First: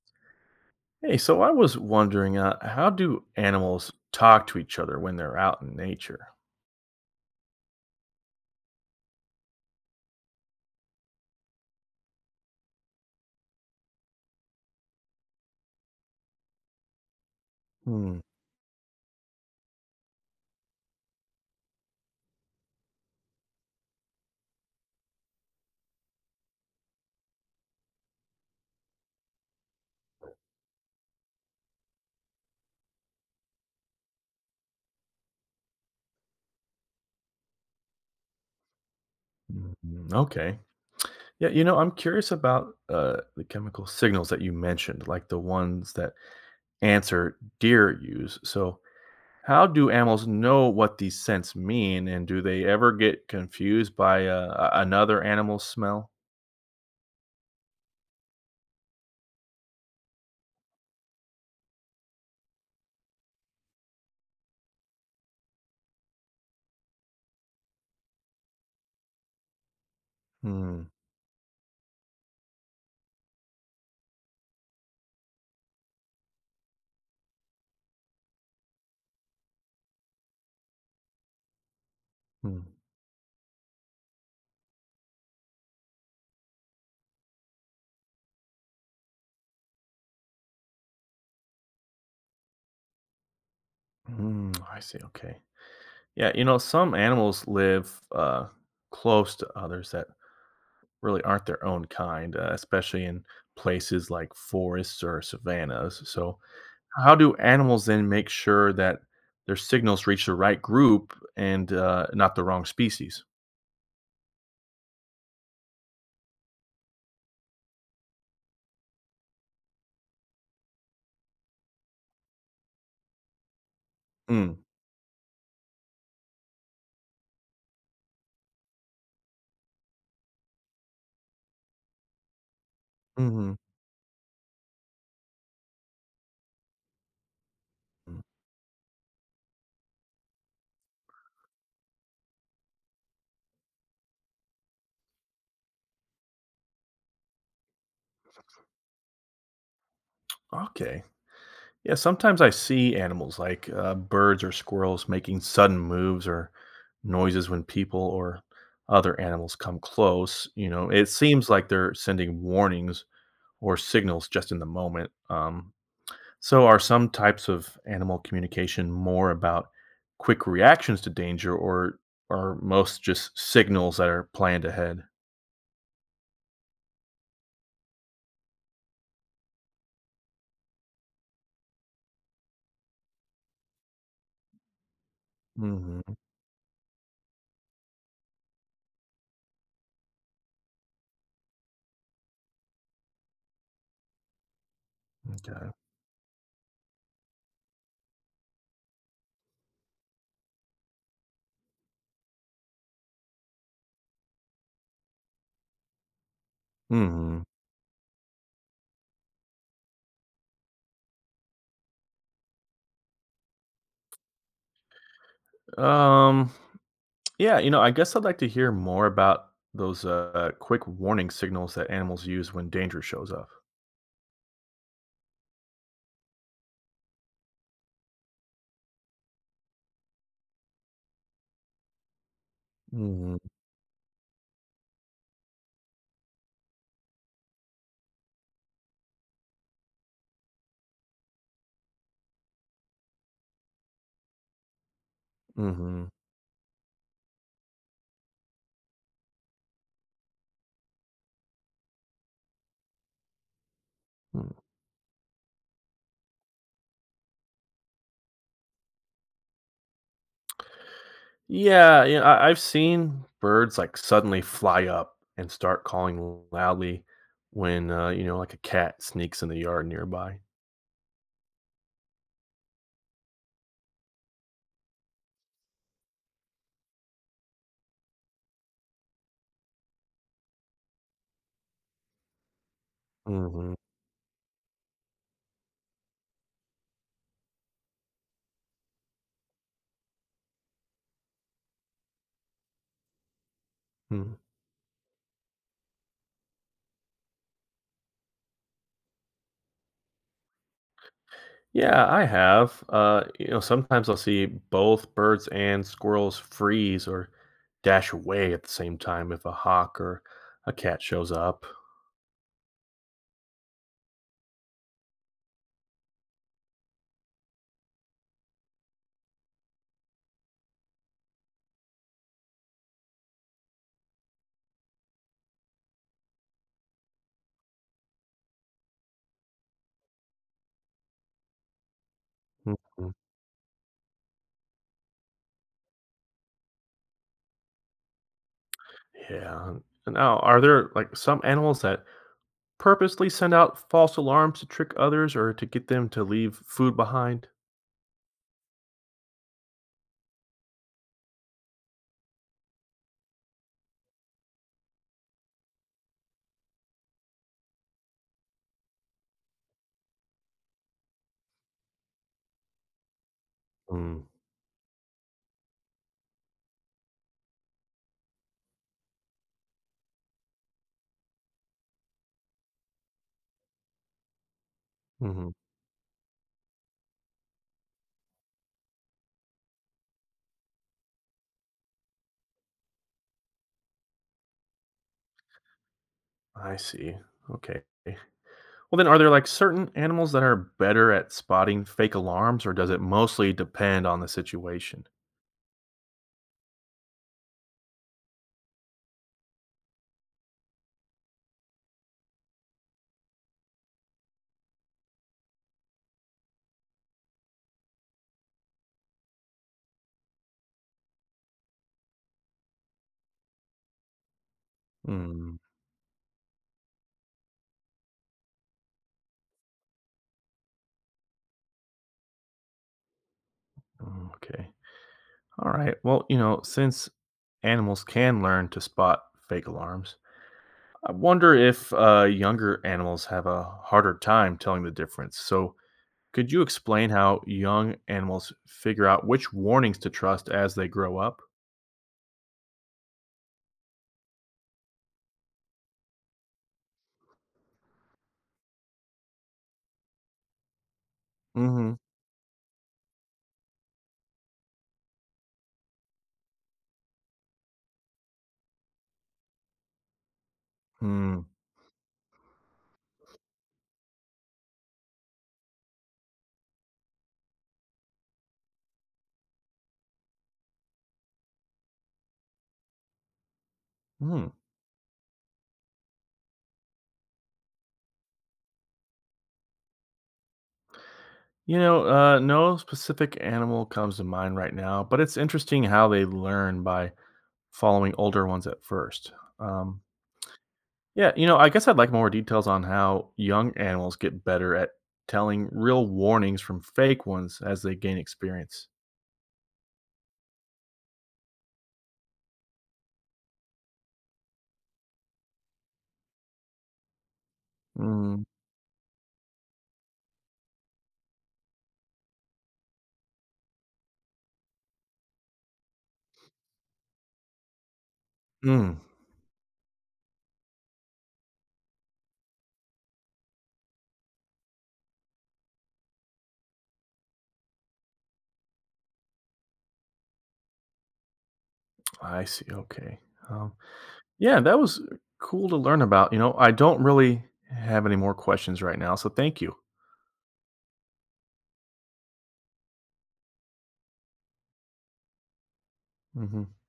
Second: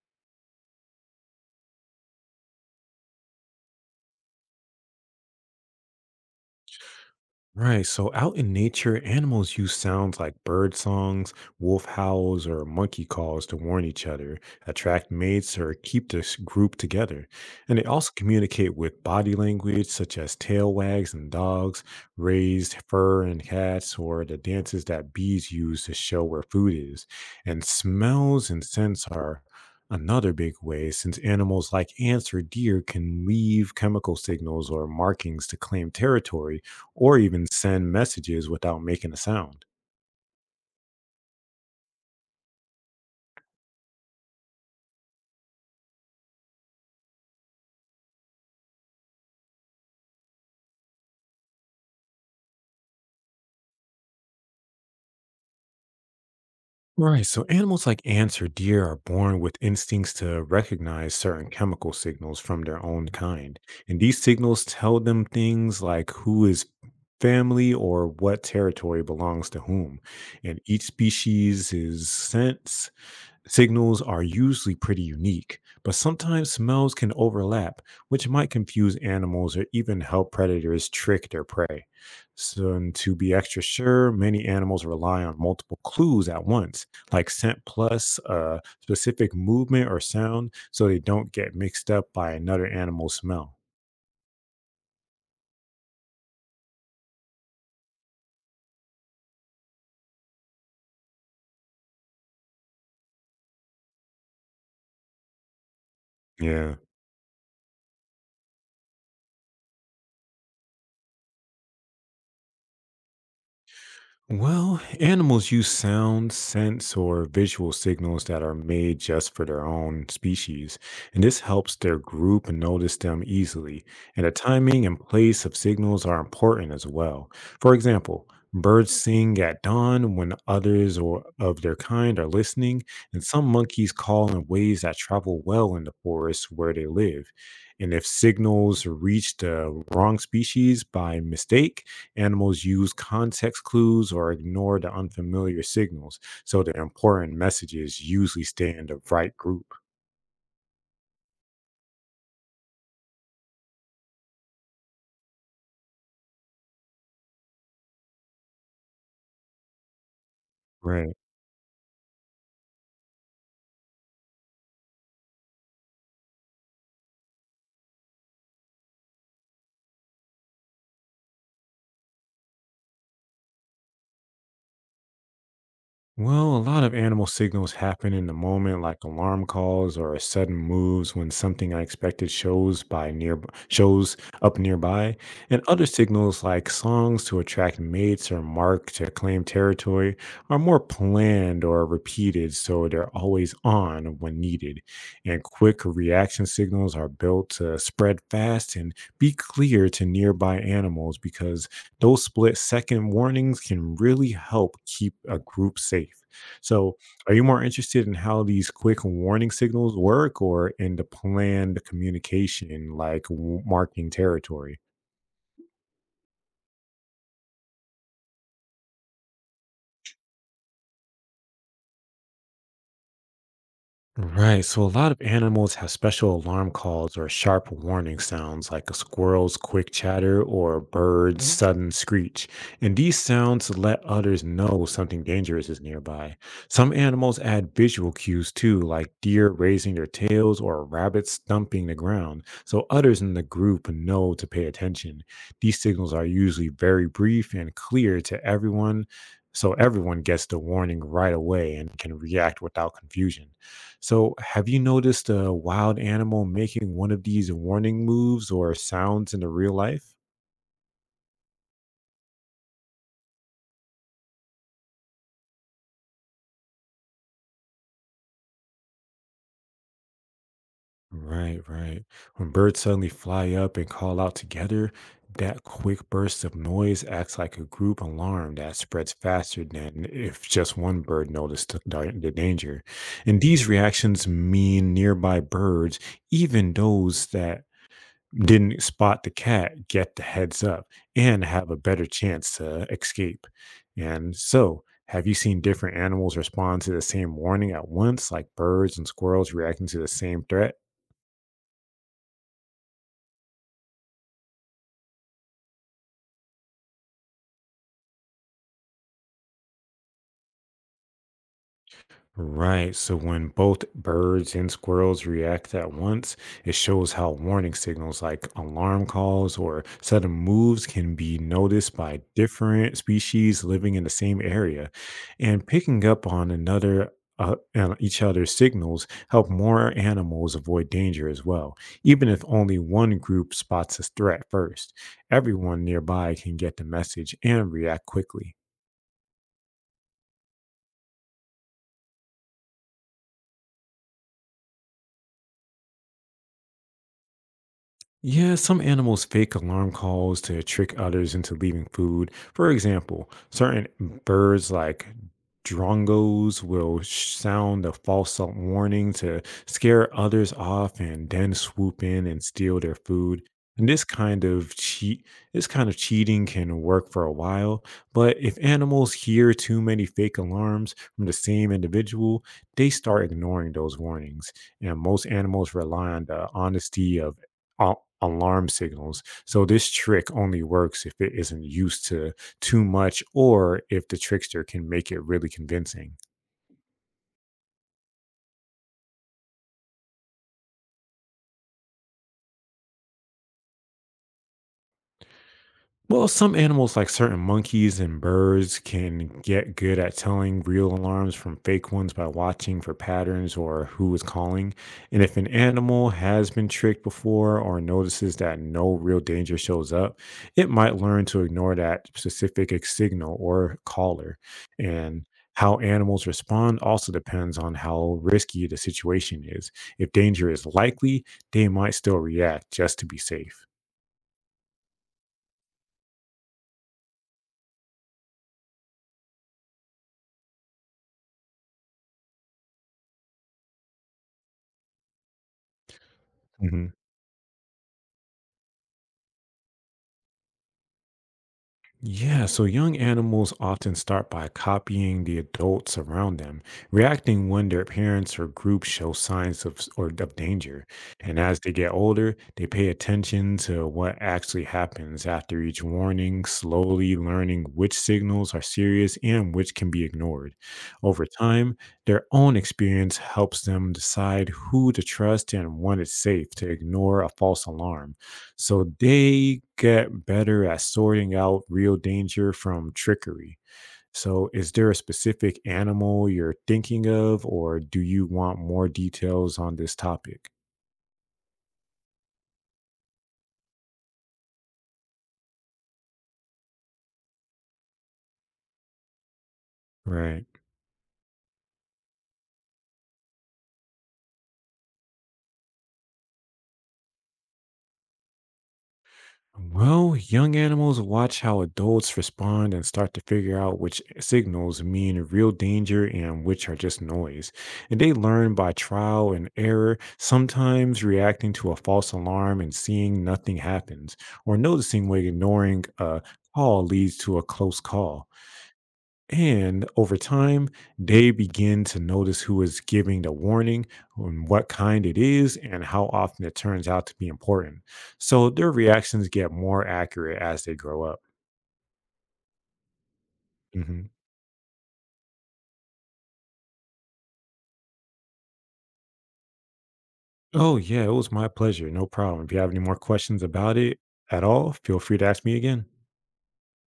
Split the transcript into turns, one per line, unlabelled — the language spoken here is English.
Hey, so I was wondering, how do animals talk to each other when they're out in nature?
Right. So out in nature, animals use sounds like bird songs, wolf howls, or monkey calls to warn each other, attract mates, or keep this group together. And they also
Hmm.
communicate with body language, such as tail wags in dogs, raised fur in cats, or the dances that bees use to show where food is. And smells and scents are another big way, since animals like ants or deer can leave chemical signals or markings to claim territory or even send messages without making a sound.
Mhm. Okay. Yeah, I'm curious about the chemical signals that you mentioned, like the ones that ants or deer use. So, how do animals know what these scents mean, and do they ever get confused by another animal's smell?
Right, so animals like ants or deer are born with instincts to recognize certain chemical signals from their own kind. And these signals tell them things like who is family or what territory belongs to whom. And
Hmm.
each species' scent signals are usually pretty unique, but sometimes smells can overlap, which might confuse animals or even help predators trick their prey.
Hmm.
So, and to be extra sure, many animals rely on multiple clues at once, like scent plus a specific movement or sound, so they don't get mixed up by another animal's smell.
Hmm. I see. Okay. Yeah, some animals live close to others that really aren't their own kind, especially in places like forests or savannas. So,
Yeah.
how do animals then make sure that their signals reach the right group and not the wrong species?
Well, animals use sound, sense, or visual signals that are made just for their own species, and this helps their group notice them easily. And the
Mm.
timing and place of signals are important as well. For example, birds sing at dawn when others or of their kind are listening, and some
Hmm.
monkeys call in ways that travel well in the forest where they live. And if signals reach the wrong species by mistake, animals use context clues or ignore the unfamiliar signals, so the important messages usually stay in the right group.
Okay. Yeah, sometimes I see animals like birds or squirrels making sudden moves or noises when people or other animals come close. You know, it
Right.
seems like they're sending warnings or signals just in the moment. So, are some types of animal communication more about quick reactions to danger, or are most just signals that are planned ahead?
Well, a lot of animal signals happen in the moment, like alarm calls or sudden moves when something unexpected shows up nearby, and other
Hmm.
signals like songs to attract mates or mark to claim territory are more planned or repeated, so they're always on when needed. And
Okay.
quick reaction signals are built to spread fast and be clear to nearby animals, because those split second warnings can really help keep a group safe. So, are
Hmm.
you more interested in how these quick warning signals work or in the planned communication, like marking territory?
Um. Yeah. I guess I'd like to hear more about those quick warning signals that animals use when danger shows up.
Right. So a lot of animals have special alarm calls or sharp warning sounds, like a squirrel's quick chatter or a bird's sudden screech. And these
Hmm.
sounds let others know something dangerous is nearby. Some animals add visual cues too, like deer raising their tails or rabbits stomping the ground, so others in the group know to pay attention. These
Hmm.
signals are usually very brief and clear to everyone, so everyone gets the warning right away and can react without confusion. So, have you noticed a wild animal making one of these warning moves or sounds in the real life?
Yeah. Yeah. I've seen birds like suddenly fly up and start calling loudly when like a cat sneaks in the yard nearby.
Right, right. When birds suddenly fly up and call out together, that quick burst of noise acts like a group alarm that spreads faster than if just one bird noticed the danger. And these
Mm-hmm.
reactions mean nearby birds, even those that didn't spot the cat, get the heads up and have a better chance to escape.
Hmm.
And so, have you seen different animals respond to the same warning at once, like birds and squirrels reacting to the same threat?
Yeah, I have. You know, sometimes I'll see both birds and squirrels freeze or dash away at the same time if a hawk or a cat shows up.
Right. So when both birds and squirrels react at once, it shows how warning signals like alarm calls or sudden moves can be noticed by different species living in the same area. And picking up on another and each other's signals help more animals avoid danger as well. Even if only
Mhm.
one group spots a threat first, everyone nearby can get the message and react quickly.
Yeah. Now, are there like some animals that purposely send out false alarms to trick others or to get them to leave food behind?
Yeah, some animals fake alarm calls to trick others into leaving food. For example, certain birds like drongos will sound a warning to scare others off and then swoop in and steal their food. And this
Mm-hmm.
kind of cheat this kind of cheating can work for a while, but if animals hear too many fake alarms from the same individual, they start ignoring those warnings, and most animals rely on the honesty of a- alarm signals. So this trick only works if it isn't used to too much, or if the trickster can make it really convincing.
I see. Okay. Well, then, are there like certain animals that are better at spotting fake alarms, or does it mostly depend on the situation?
Well, some animals, like certain monkeys and birds, can get good at telling real alarms from fake ones by watching for patterns or who is calling. And if an animal has been tricked before or notices that no real danger shows up, it might learn to ignore that specific signal or caller. And
Mm.
how animals respond also depends on how risky the situation is. If danger is likely, they might still react just to be safe.
Okay. All right. Well, since animals can learn to spot fake alarms, I wonder if younger animals have a harder time telling the difference. So, could you
Mm-hmm.
explain how young animals figure out which warnings to trust as they grow up?
Yeah, so young animals often start by copying the adults around them, reacting when their parents or group show signs of s- or of danger. And as they get
Mm-hmm.
older, they pay attention to what actually happens after each warning, slowly learning which signals are serious and which can be ignored. Over
Hmm.
time, their own experience helps them decide who to trust and when it's safe to ignore a false alarm. So they get better at sorting out real danger from trickery.
Hmm.
So, is there a specific animal you're thinking of, or do you want more details on this topic?
No specific animal comes to mind right now, but it's interesting how they learn by following older ones at first. Um,
Right.
Yeah, I guess I'd like more details on how young animals get better at telling real warnings from fake ones as they gain experience.
Well, young animals watch how adults respond and start to figure out which signals mean real danger and which are just noise. And they
Mm.
learn by trial and error, sometimes reacting to a false alarm and seeing nothing happens, or noticing when ignoring a call leads to a close call.
Mm.
And over time, they begin to notice who is giving the warning and what kind it is and how often it turns out to be important. So their reactions get more accurate as they grow up.
I see. Okay. Um,
Mhm.
yeah, that was cool to learn about. You know, I don't really have any more questions right now, so thank you.
Oh, yeah, it was my pleasure. No problem. If you have any more questions about it at all, feel free to ask me again.
Hmm.